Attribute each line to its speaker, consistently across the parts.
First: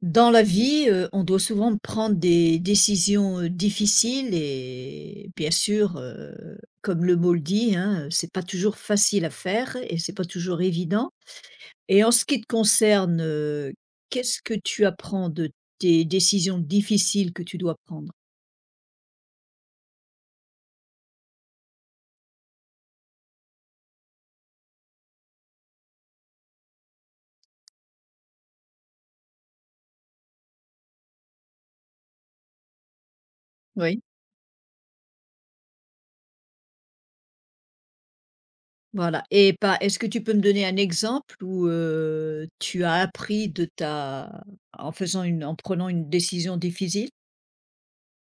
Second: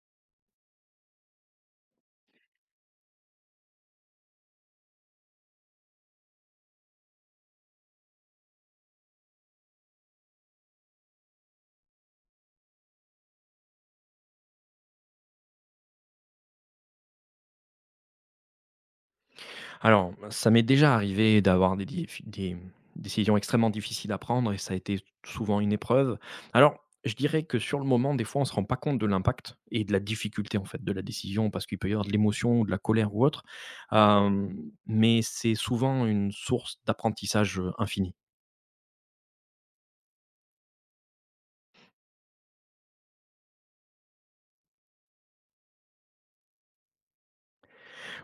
Speaker 1: Dans la vie, on doit souvent prendre des décisions, difficiles et bien sûr, comme le mot le dit, hein, c'est pas toujours facile à faire et c'est pas toujours évident et en ce qui te concerne, qu'est-ce que tu apprends de tes décisions difficiles que tu dois prendre?
Speaker 2: Alors, ça m'est déjà arrivé d'avoir des décisions extrêmement difficiles à prendre et ça a été souvent une épreuve. Alors, je dirais que sur le moment, des fois, on ne se rend pas compte de l'impact et de la difficulté en fait de la décision parce qu'il peut y avoir de l'émotion, de la colère ou autre.
Speaker 1: Oui.
Speaker 2: Euh, mais c'est souvent une source d'apprentissage infini.
Speaker 1: Voilà et pas est-ce que tu peux me donner un exemple où, tu as appris de ta en faisant une en prenant une décision difficile?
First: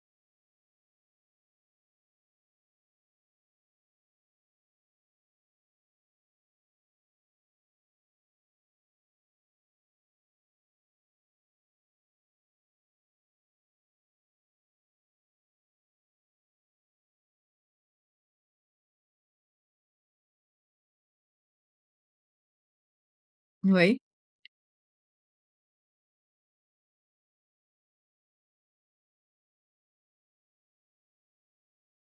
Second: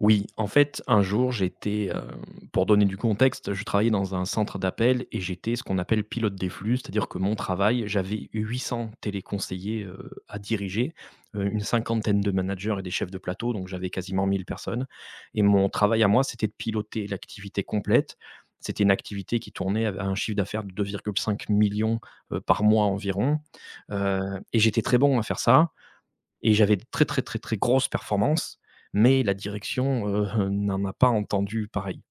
Speaker 2: Oui, en fait, un jour, pour donner du contexte, je travaillais dans un centre d'appel et j'étais ce qu'on appelle pilote des flux, c'est-à-dire que mon travail, j'avais 800 téléconseillers, à diriger, une cinquantaine de managers et des chefs de plateau, donc j'avais quasiment 1 000 personnes et mon travail à moi, c'était de piloter l'activité complète. C'était une activité qui tournait av à un chiffre d'affaires de 2,5 millions, par mois environ,
Speaker 1: Oui.
Speaker 2: heu et j'étais très bon à faire ça et j'avais de très, très, très, très grosses performances, mais la direction, n'en a pas entendu pareil.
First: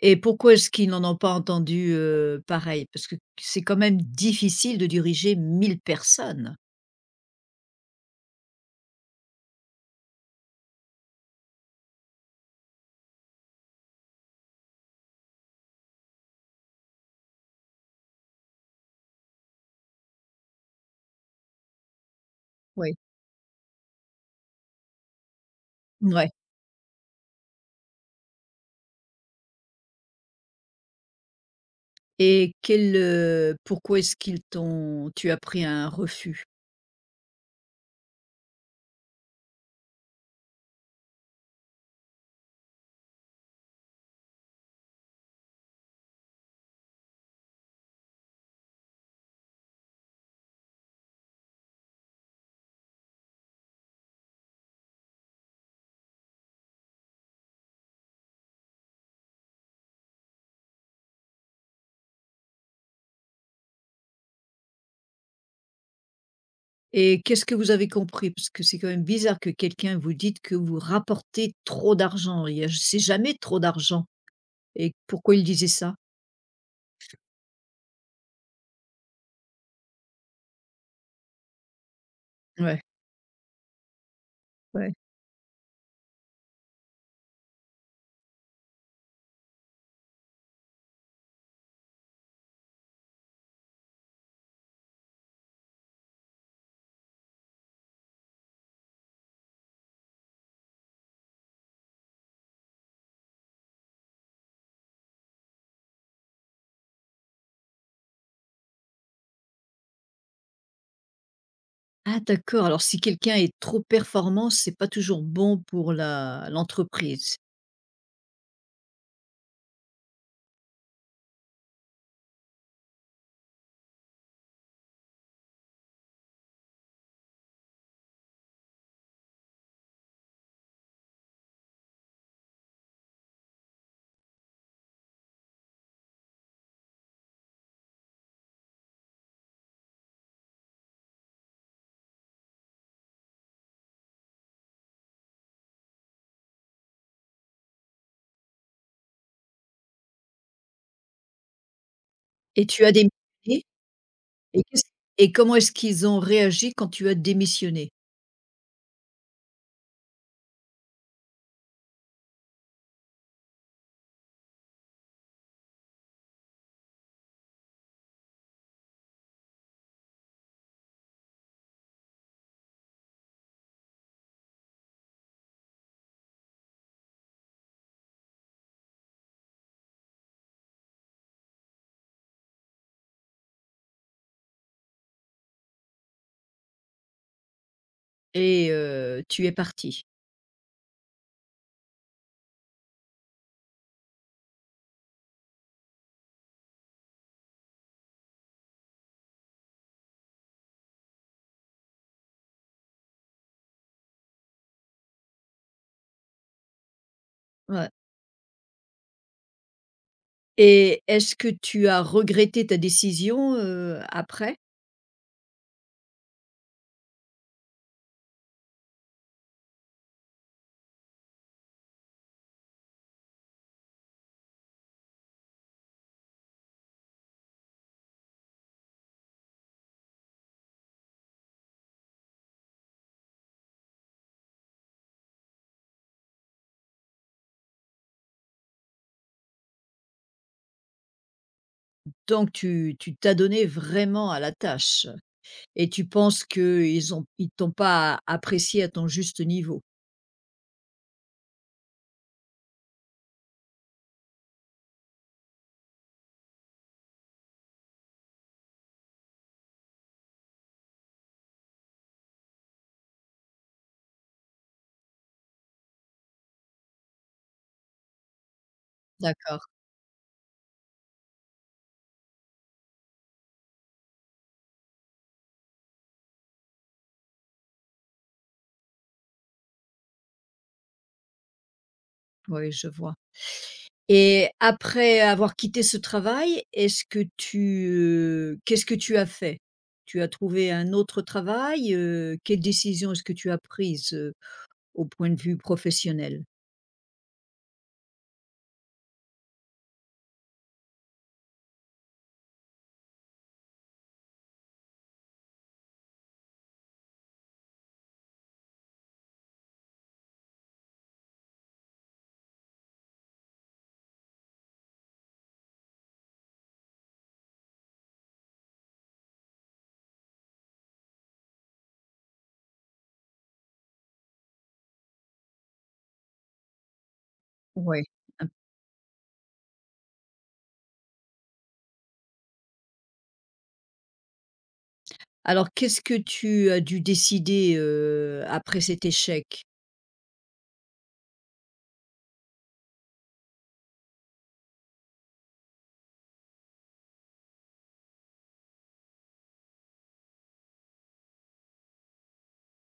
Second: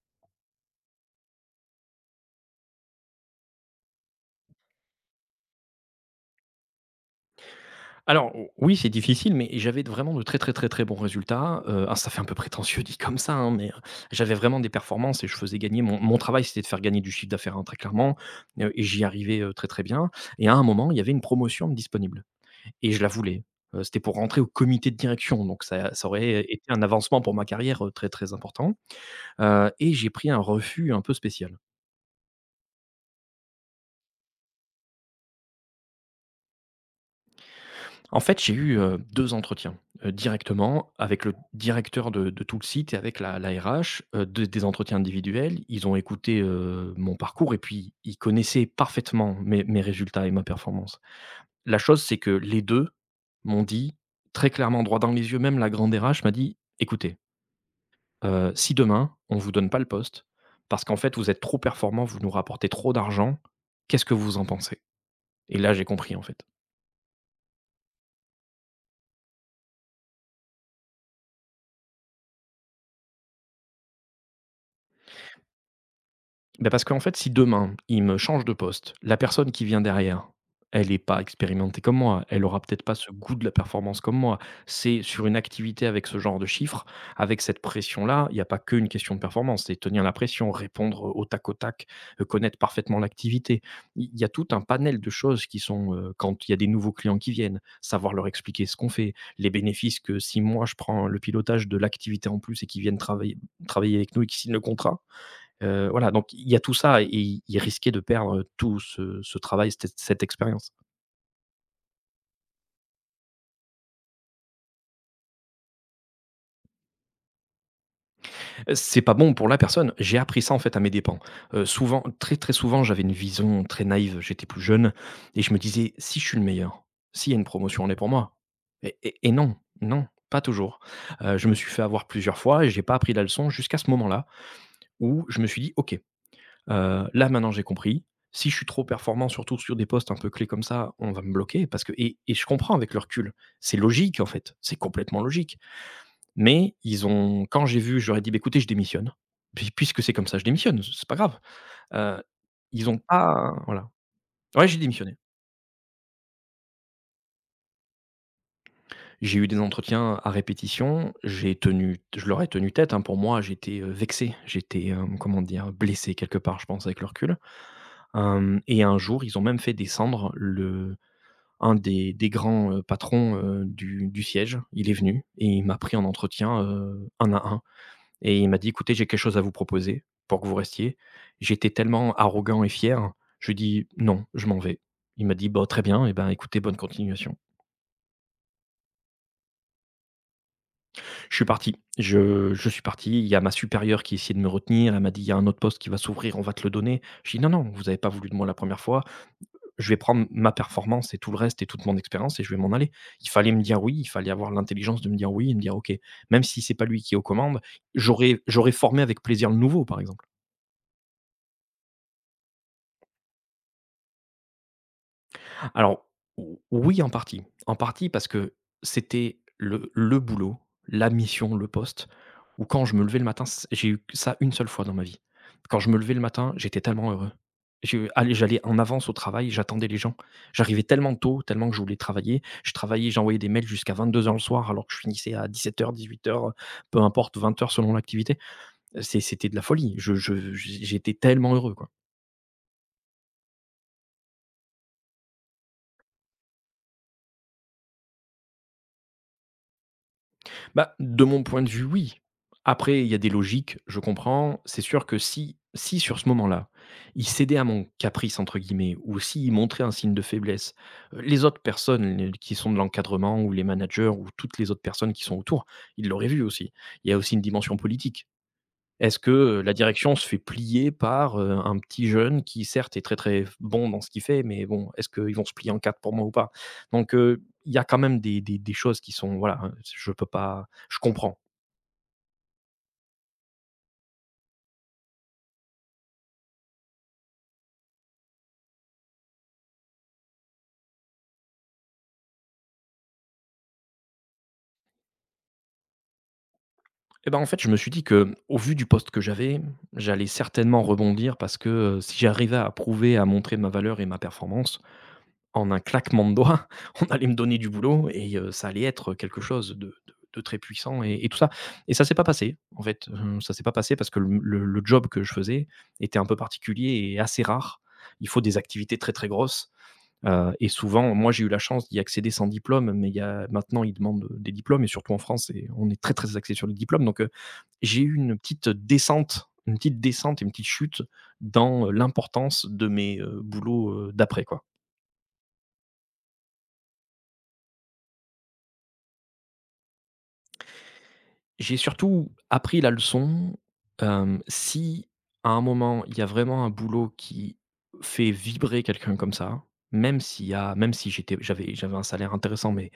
Speaker 1: Et pourquoi est-ce qu'ils n'en ont pas entendu, pareil? Parce que c'est quand même difficile de diriger 1000 personnes.
Speaker 2: Alors oui, c'est difficile, mais j'avais de vraiment de très, très, très, très bons résultats, ah ça fait un peu prétentieux dit comme ça, hein, j'avais vraiment des performances et je faisais gagner mon travail, c'était de faire gagner du chiffre d'affaires, hein, très clairement, et j'y arrivais, très, très bien et à un moment, il y avait une promotion disponible et
Speaker 1: Oui.
Speaker 2: je la voulais, c'était pour rentrer au comité de direction, donc ça
Speaker 1: Mouais.
Speaker 2: aurait été un avancement pour ma carrière, très, très important, et j'ai pris un refus un peu spécial.
Speaker 1: Et quel, pourquoi est-ce qu'ils t'ont tu as pris un refus?
Speaker 2: En fait, j'ai eu, 2 entretiens, directement avec le directeur de tout le site et avec la RH, de des entretiens individuels. Ils ont écouté, mon parcours et puis ils connaissaient parfaitement mes résultats et ma performance. La chose, c'est que les 2 m'ont dit très clairement, droit dans les yeux, même la grande RH m'a dit: «Écoutez, si demain on ne vous donne pas le poste, parce qu'en fait vous êtes trop performant, vous nous rapportez trop d'argent, qu'est-ce que vous en pensez?» Et là j'ai compris en fait.
Speaker 1: Et qu'est-ce que vous avez compris? Parce que c'est quand même bizarre que quelqu'un vous dite que vous rapportez trop d'argent. Il y a C'est jamais trop d'argent et pourquoi il disait ça?
Speaker 2: Bah, parce qu'en fait, si demain, il me change de poste, la personne qui vient derrière, elle n'est pas expérimentée comme moi, elle aura
Speaker 1: Ouais.
Speaker 2: peut-être pas ce goût de la performance comme moi.
Speaker 1: Ouais.
Speaker 2: C'est sur une activité avec ce genre de chiffres, avec cette pression-là, il n'y a pas qu'une question de performance, c'est tenir la pression, répondre au tac, connaître parfaitement l'activité. Il y a tout un panel de choses qui sont, quand il y a des nouveaux clients qui viennent, savoir leur expliquer ce qu'on fait, les bénéfices que si moi je prends le pilotage de l'activité en plus et qu'ils viennent travailler avec nous et qu'ils signent le contrat. Voilà, donc il y a tout ça et il risquait de perdre tout ce travail, cette expérience.
Speaker 1: Ah d'accord, alors si quelqu'un est trop performant, c'est pas toujours bon pour la l'entreprise.
Speaker 2: C'est pas bon pour la personne. J'ai appris ça, en fait, à mes dépens. Souvent, très, très souvent, j'avais une vision très naïve, j'étais plus jeune et je me disais: «Si je suis le meilleur, s'il y a une promotion, elle est pour moi», et non, non, pas toujours. Je me suis fait avoir plusieurs fois et j'ai pas appris la leçon jusqu'à ce moment-là où je me suis dit: «OK, là maintenant j'ai compris. Si je suis trop performant, surtout sur des postes un peu clés comme ça, on va me bloquer parce que, je comprends avec le recul. C'est logique en fait, c'est complètement logique.» Mais ils ont quand j'ai vu, j'aurais dit: «Beh, écoutez, je démissionne. Puis puisque c'est comme ça, je démissionne, c'est pas grave». Heu,
Speaker 1: Et tu
Speaker 2: Ils
Speaker 1: as
Speaker 2: ont
Speaker 1: des...
Speaker 2: pas voilà.
Speaker 1: Et
Speaker 2: Ouais, j'ai
Speaker 1: qu'est-ce...
Speaker 2: démissionné.
Speaker 1: Et comment est-ce qu'ils ont réagi quand tu as démissionné?
Speaker 2: J'ai eu des entretiens à répétition, j'ai tenu je leur ai tenu tête, hein. Pour moi, j'étais, vexé, j'étais, comment dire? Blessé quelque part, je pense avec le recul. Et un jour, ils ont même fait descendre le un des grands, patrons, du siège. Il est venu et il m'a pris en entretien, un à un et il m'a dit: «Écoutez, j'ai quelque chose à vous proposer pour que vous restiez». J'étais tellement arrogant et fier, je lui ai dit: «Non, je m'en vais». Il m'a dit: «Bah, très bien et ben, écoutez, bonne continuation».
Speaker 1: Et tu es parti?
Speaker 2: Je suis parti. Je suis parti, il y a ma supérieure qui essayait de me retenir, elle m'a dit: «Il y a un autre poste qui va s'ouvrir, on va te le donner». Je dis: «Non, non, vous avez pas voulu de moi la première fois». Je vais prendre ma performance et tout le reste et toute mon expérience et je vais m'en aller. Il fallait me dire oui, il fallait avoir l'intelligence de me dire oui et me dire ok, même si c'est pas lui qui est aux commandes,
Speaker 1: Ouais.
Speaker 2: j'aurais formé avec plaisir le nouveau, par exemple.
Speaker 1: Et est-ce que tu as regretté ta décision, après?
Speaker 2: Alors, ou oui, en partie. En partie parce que c'était le boulot, la mission, le poste où quand je me levais le matin, c j'ai eu ça une seule fois dans ma vie. Quand je me levais le matin, j'étais tellement heureux. J'allais en avance au travail, j'attendais les gens. J'arrivais tellement tôt, tellement que je voulais travailler. Je travaillais, j'envoyais des mails jusqu'à 22 heures le soir alors que je finissais à 17:00-18:00, heures, 18 heures, peu importe, 20 heures selon l'activité. C'était de la folie. Je j'étais tellement heureux, quoi.
Speaker 1: Donc tu t'as donné vraiment à la tâche et tu penses qu'ils t'ont pas apprécié à ton juste niveau?
Speaker 2: Bah, de mon point de vue, oui. Après, il y a des logiques, je comprends. C'est sûr que si sur ce moment-là, il cédait à mon «caprice» entre guillemets ou s'il montrait un signe de faiblesse, les autres personnes, les qui sont de l'encadrement ou les managers ou toutes les autres personnes qui sont autour, ils l'auraient vu aussi. Il y a aussi une dimension politique. Est-ce que,
Speaker 1: D'accord,
Speaker 2: la direction se fait plier par, un petit jeune qui certes est très, très bon dans ce qu'il fait, mais bon, est-ce qu'ils vont se plier en 4 pour moi ou pas? Donc, il y a quand même des choses qui sont voilà, hein, je peux pas je comprends.
Speaker 1: oui, je vois. Et après avoir quitté ce travail, est-ce que qu'est-ce que tu as fait? Tu as trouvé un autre travail, quelle décision est-ce que tu as prise, au point de vue professionnel.
Speaker 2: Et ben, en fait, je me suis dit que, au vu du poste que j'avais, j'allais certainement rebondir parce que, si j'arrivais à prouver, à montrer ma valeur et ma performance, en un claquement de doigts, on allait me donner du boulot et ça allait être quelque chose de très puissant et tout ça et ça s'est pas passé, en fait, ça s'est pas passé parce que le job que je faisais était un peu particulier et assez rare. Il faut des activités très, très grosses, et souvent moi, j'ai eu la chance d'y accéder sans diplôme, mais il y a maintenant, ils demandent, des diplômes et surtout en France et on est très, très axé sur les diplômes donc j'ai
Speaker 1: Ouais.
Speaker 2: eu une petite descente et une petite chute dans l'importance de mes, boulots, d'après, quoi.
Speaker 1: Alors qu'est-ce que tu as dû décider, après cet échec?
Speaker 2: J'ai surtout appris la leçon, si à un moment, il y a vraiment un boulot qui fait vibrer quelqu'un comme ça, même s'il y a même si j'avais un salaire intéressant, mais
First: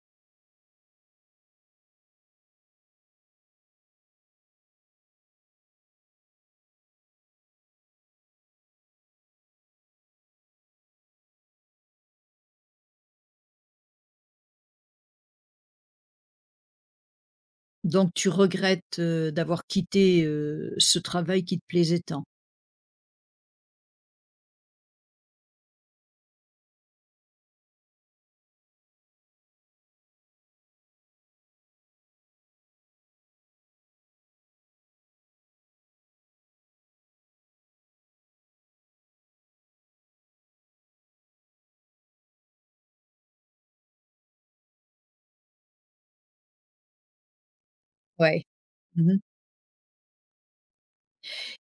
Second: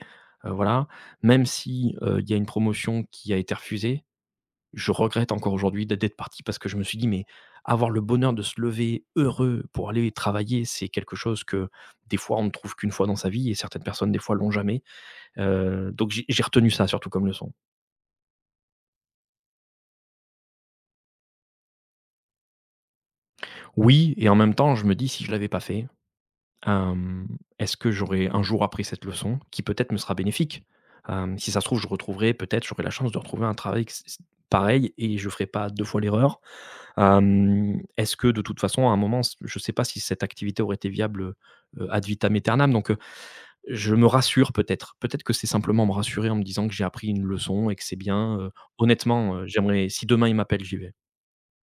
Speaker 2: voilà, même si, il y a une promotion qui a été refusée, je regrette encore aujourd'hui d'être parti parce que je me suis dit: «Mais avoir le bonheur de se lever heureux pour aller travailler, c'est quelque chose que des fois on ne trouve qu'une fois dans sa vie et certaines personnes des fois l'ont jamais», donc j'ai retenu ça surtout comme leçon.
Speaker 1: Donc tu regrettes, d'avoir quitté, ce travail qui te plaisait tant?
Speaker 2: Oui et en même temps, je me dis: «Si je l'avais pas fait, hem, est-ce que j'aurais un jour appris cette leçon qui peut-être me sera bénéfique?» Si ça se trouve, je retrouverai peut-être j'aurai la chance de retrouver un travail que c c pareil et je ferai pas 2 fois l'erreur. Est-ce que de toute façon, à un moment, s je sais pas si cette activité aurait été viable, ad vitam aeternam donc je me rassure peut-être. Peut-être que c'est simplement me rassurer en me disant que j'ai appris une leçon et que c'est bien,
Speaker 1: Ouais. Mmh.
Speaker 2: honnêtement, j'aimerais si demain il m'appelle, j'y vais.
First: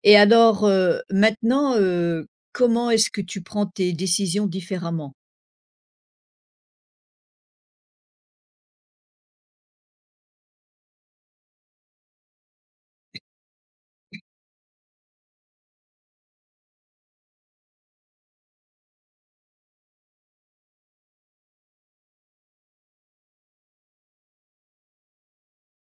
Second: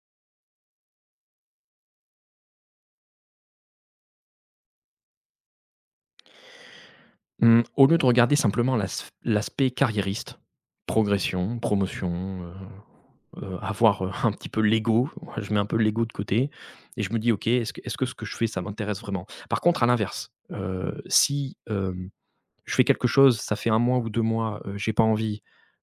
Speaker 1: Et alors, comment est-ce que tu prends tes décisions différemment?
Speaker 2: Mmh, au lieu de regarder simplement l'aspect carriériste, progression, promotion, avoir, un petit peu l'ego, moi je mets un peu l'ego de côté et je me dis: «OK, est-ce que ce que je fais, ça m'intéresse vraiment ?» Par contre, à l'inverse, si, je fais quelque chose, ça fait un mois ou 2 mois, j'ai pas envie,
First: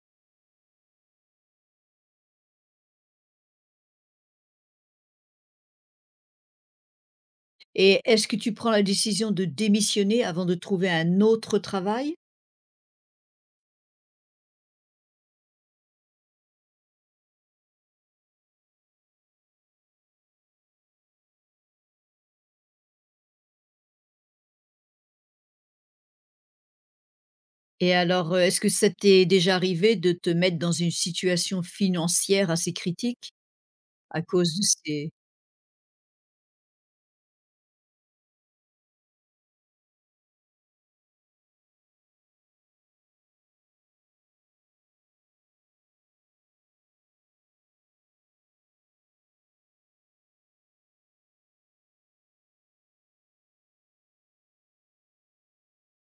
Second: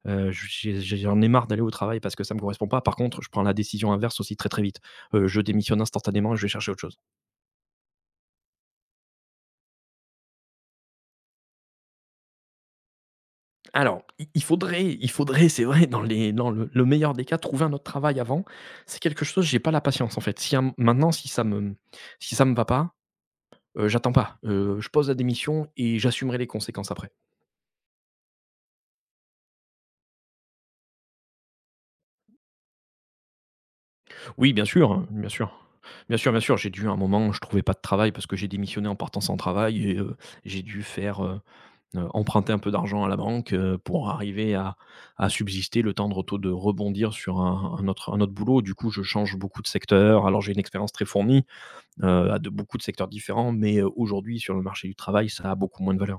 Speaker 2: j'en ai marre d'aller au travail parce que ça me correspond pas. Par contre, je prends la décision inverse aussi très, très vite. Je démissionne instantanément et je vais chercher autre chose.
Speaker 1: Et est-ce que tu prends la décision de démissionner avant de trouver un autre travail?
Speaker 2: Alors, i il faudrait, c'est vrai, dans le meilleur des cas, trouver un autre travail avant. C'est quelque chose, j'ai pas la patience, en fait. Si un Maintenant, si ça me si ça me va pas, j'attends pas. Je pose la démission et j'assumerai les conséquences après.
Speaker 1: Et alors, est-ce que ça t'est déjà arrivé de te mettre dans une situation financière assez critique à
Speaker 2: Oui,
Speaker 1: cause de
Speaker 2: bien sûr, hein,
Speaker 1: ces...
Speaker 2: bien sûr. Bien sûr, bien sûr, j'ai dû, à un moment, je trouvais pas de travail parce que j'ai démissionné en partant sans travail, et j'ai dû faire, heu emprunter un peu d'argent à la banque, pour arriver à subsister le temps de retour de rebondir sur un autre boulot. Du coup, je change beaucoup de secteur, alors j'ai une expérience très fournie. À de beaucoup de secteurs différents, mais aujourd'hui sur le marché du travail, ça a beaucoup moins de valeur.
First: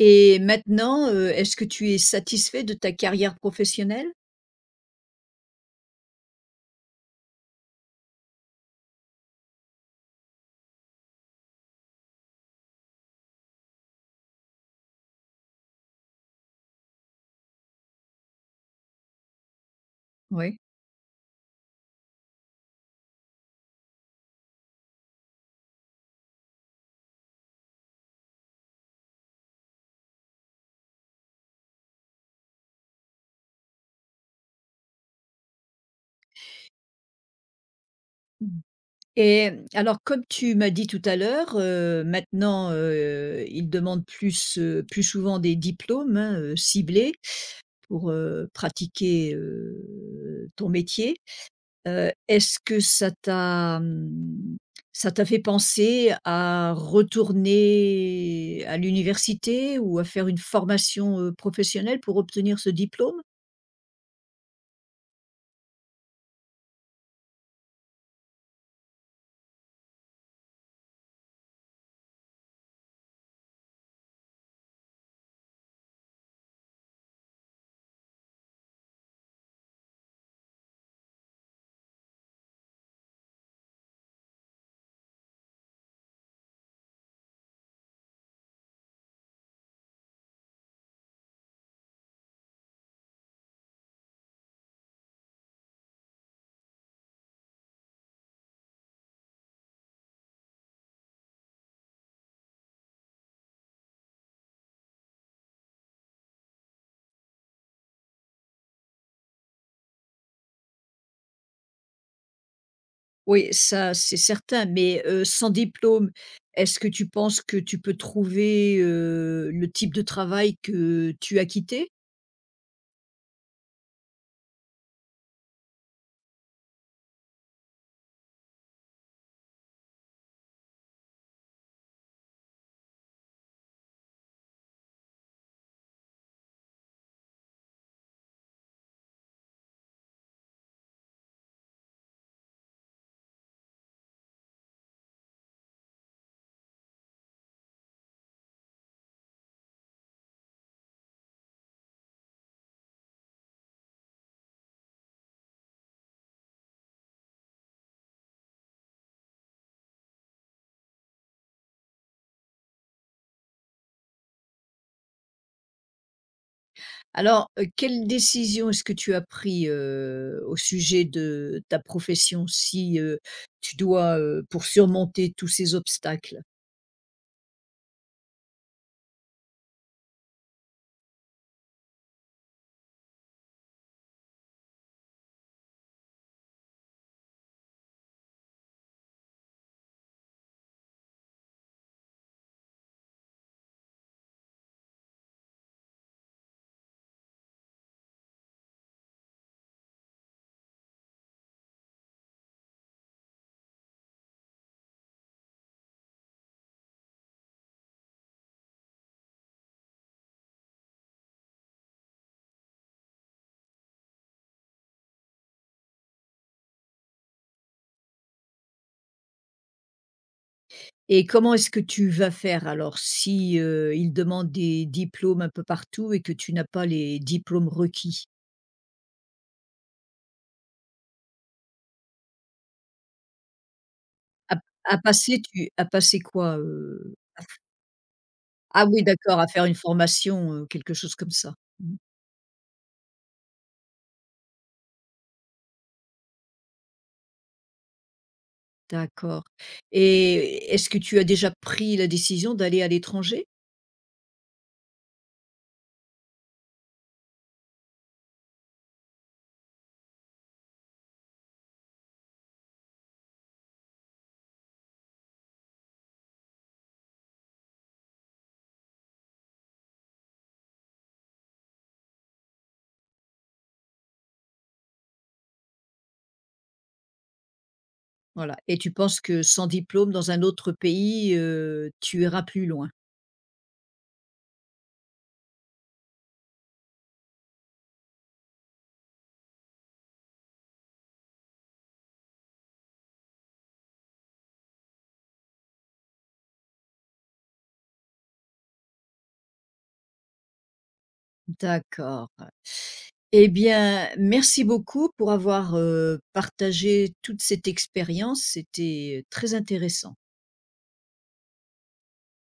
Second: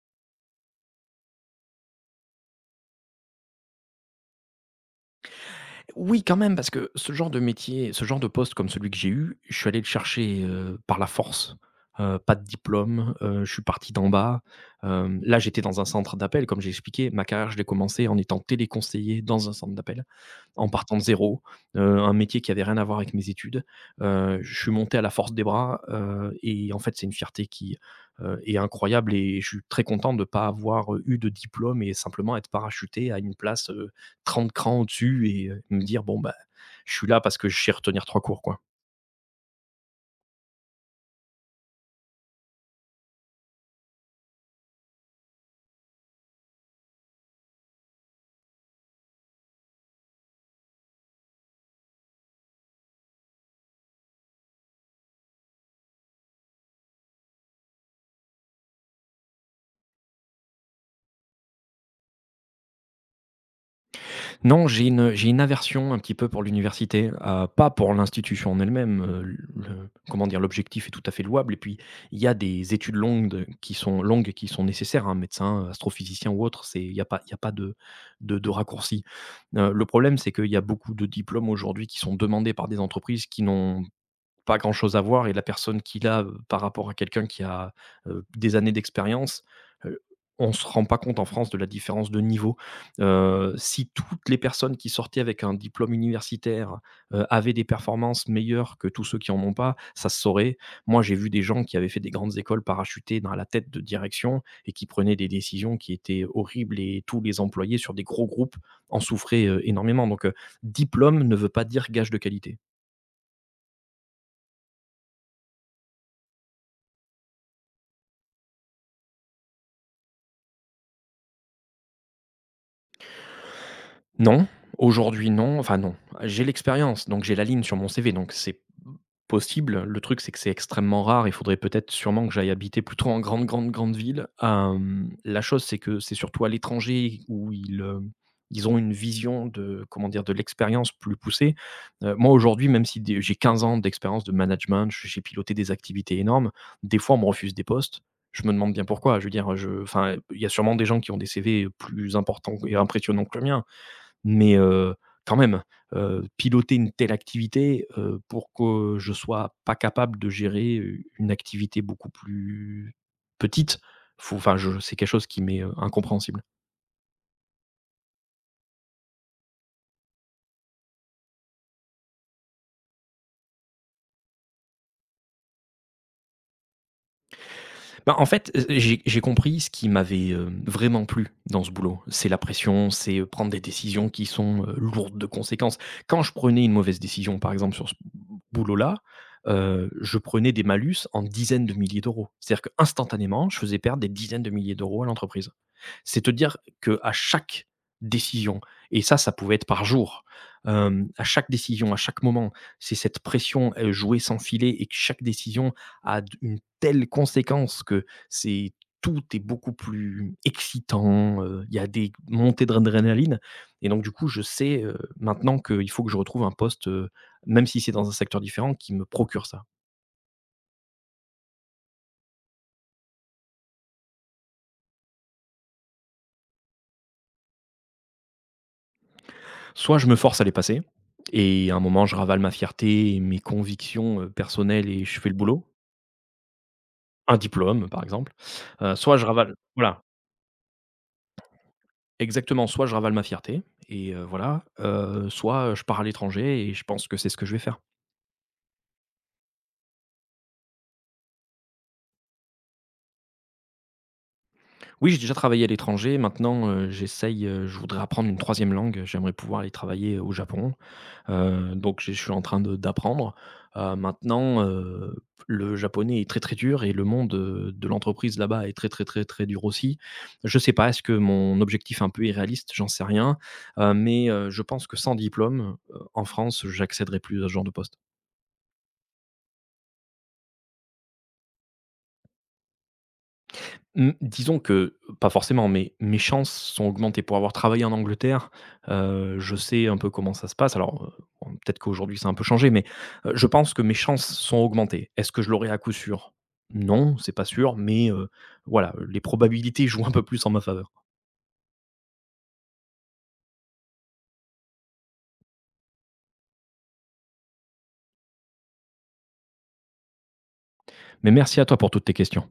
Speaker 1: Et maintenant, est-ce que tu es satisfait de ta carrière professionnelle?
Speaker 2: Oui, quand même, parce que ce genre de métier, ce genre de poste comme celui que j'ai eu, je suis allé le chercher, par la force, pas de diplôme, je suis parti d'en bas. Là, j'étais dans un centre d'appel, comme j'ai expliqué. Ma carrière, je l'ai commencée en étant téléconseiller dans un centre d'appel.
Speaker 1: Oui.
Speaker 2: En partant de zéro, un métier qui avait rien à voir avec mes études. Je suis monté à la force des bras, et en fait, c'est une fierté qui, est incroyable, et je suis très content de ne pas avoir eu de diplôme et simplement être parachuté à une place, 30 crans au-dessus et me dire: «Bon, bah, je suis là parce que je sais retenir 3 cours,
Speaker 1: Mmh.
Speaker 2: quoi».
Speaker 1: Et alors, comme tu m'as dit tout à l'heure, ils demandent plus, plus souvent des diplômes, hein, ciblés pour, pratiquer, ton métier. Est-ce que ça t'a, mmh, ça t'a fait penser à retourner à l'université ou à faire une formation, professionnelle pour obtenir ce diplôme?
Speaker 2: Non, j'ai une aversion un petit peu pour l'université, pas pour l'institution en elle-même, le comment dire? L'objectif est tout à fait louable, et puis il y a des études longues de qui sont longues et qui sont nécessaires. Un médecin, astrophysicien ou autre, c'est il y a pas de de raccourci. Le problème, c'est qu'il y a beaucoup de diplômes aujourd'hui qui sont demandés par des entreprises qui n'ont pas grand-chose à voir, et la personne qu'il a, par rapport à quelqu'un qui a, des années d'expérience, heu, on se rend pas compte en France de la différence de niveau. Si toutes les personnes qui sortaient avec un diplôme universitaire, avaient des performances meilleures que tous ceux qui en ont pas, ça se saurait. Moi, j'ai vu des gens qui avaient fait des grandes écoles, parachutés dans la tête de direction, et qui prenaient des décisions qui étaient horribles, et tous les employés sur des gros groupes en souffraient, énormément. Donc, diplôme ne veut pas dire gage de qualité.
Speaker 1: Oui, ça, c'est certain, mais sans diplôme, est-ce que tu penses que tu peux trouver, le type de travail que tu as quitté?
Speaker 2: Non, aujourd'hui non, enfin non. J'ai l'expérience, donc j'ai la ligne sur mon CV, donc c'est possible. Le truc, c'est que c'est extrêmement rare. Il faudrait peut-être sûrement que j'aille habiter plutôt en grande, grande, grande ville. La chose, c'est que c'est surtout à l'étranger où ils, ils ont une vision de, comment dire? De l'expérience plus poussée. Moi, aujourd'hui, même si des j'ai 15 ans d'expérience de management, j'ai piloté des activités énormes, des fois, on me refuse des postes. Je me demande bien pourquoi. Je veux dire, il y a sûrement des gens qui ont des CV plus importants et impressionnants que le mien. Mais quand même, piloter une telle activité, pour que je sois pas capable de gérer u une activité beaucoup plus petite, faut enfin je c'est quelque chose qui m'est, incompréhensible.
Speaker 1: Alors, quelle décision est-ce que tu as pris, au sujet de ta profession si, pour surmonter tous ces obstacles?
Speaker 2: Bah, en fait, j'ai compris ce qui m'avait, vraiment plu dans ce boulot. C'est la pression, c'est, prendre des décisions qui sont, lourdes de conséquences. Quand je prenais une mauvaise décision, par exemple, sur ce boulot-là, je prenais des malus en dizaines de milliers d'euros. C'est-à-dire qu'instantanément, je faisais perdre des dizaines de milliers d'euros à l'entreprise. C'est te dire que à chaque décision, et ça pouvait être par jour, à chaque décision, à chaque moment, c'est cette pression jouée sans filet, et que chaque décision une telle conséquence que c'est tout est beaucoup plus excitant, il y a des montées d'adrénaline. Et donc, du coup, je sais maintenant, qu'il faut que je retrouve un poste, même si c'est dans un secteur différent, qui me procure ça.
Speaker 1: Et comment est-ce que tu vas faire alors si, ils demandent des diplômes un peu partout et que tu n'as pas les diplômes requis?
Speaker 2: Soit je me force à les passer, et à un moment, je ravale ma fierté et mes convictions
Speaker 1: À
Speaker 2: personnelles,
Speaker 1: à
Speaker 2: et je fais le
Speaker 1: passer,
Speaker 2: boulot.
Speaker 1: tu as passé quoi?
Speaker 2: Un diplôme, par exemple,
Speaker 1: Ah oui,
Speaker 2: soit je
Speaker 1: d'accord, à
Speaker 2: ravale,
Speaker 1: faire une
Speaker 2: voilà,
Speaker 1: formation, quelque chose comme ça. Mmh,
Speaker 2: exactement, soit je ravale ma fierté et voilà, soit je pars à l'étranger, et je pense que c'est ce que je vais faire.
Speaker 1: d'accord. Et est-ce que tu as déjà pris la décision d'aller à l'étranger?
Speaker 2: Oui, j'ai déjà travaillé à l'étranger, maintenant, j'essaye, je voudrais apprendre une troisième langue, j'aimerais pouvoir aller travailler au Japon. Donc je suis en train de d'apprendre. Maintenant, le japonais est très, très dur, et le monde, de l'entreprise là-bas est très, très, très, très dur aussi. Je sais pas, est-ce que mon objectif est un peu irréaliste? J'en sais rien, mais je pense que sans diplôme, en France, j'accéderai plus à ce genre de poste.
Speaker 1: Voilà, et tu penses que sans diplôme dans un autre pays, tu iras plus loin?
Speaker 2: Mmh, disons que pas forcément, mais mes chances sont augmentées. Pour avoir travaillé en Angleterre, je sais un peu comment ça se passe. Alors, bon, peut-être qu'aujourd'hui ça a un peu changé, mais, je pense que mes chances sont augmentées. Est-ce que je l'aurai à coup sûr? Non, c'est pas sûr, mais, voilà, les probabilités jouent un peu plus en ma faveur.
Speaker 1: D'accord. Eh bien, merci beaucoup pour avoir, partagé toute cette expérience, c'était très intéressant.
Speaker 2: Mais merci à toi pour toutes tes questions.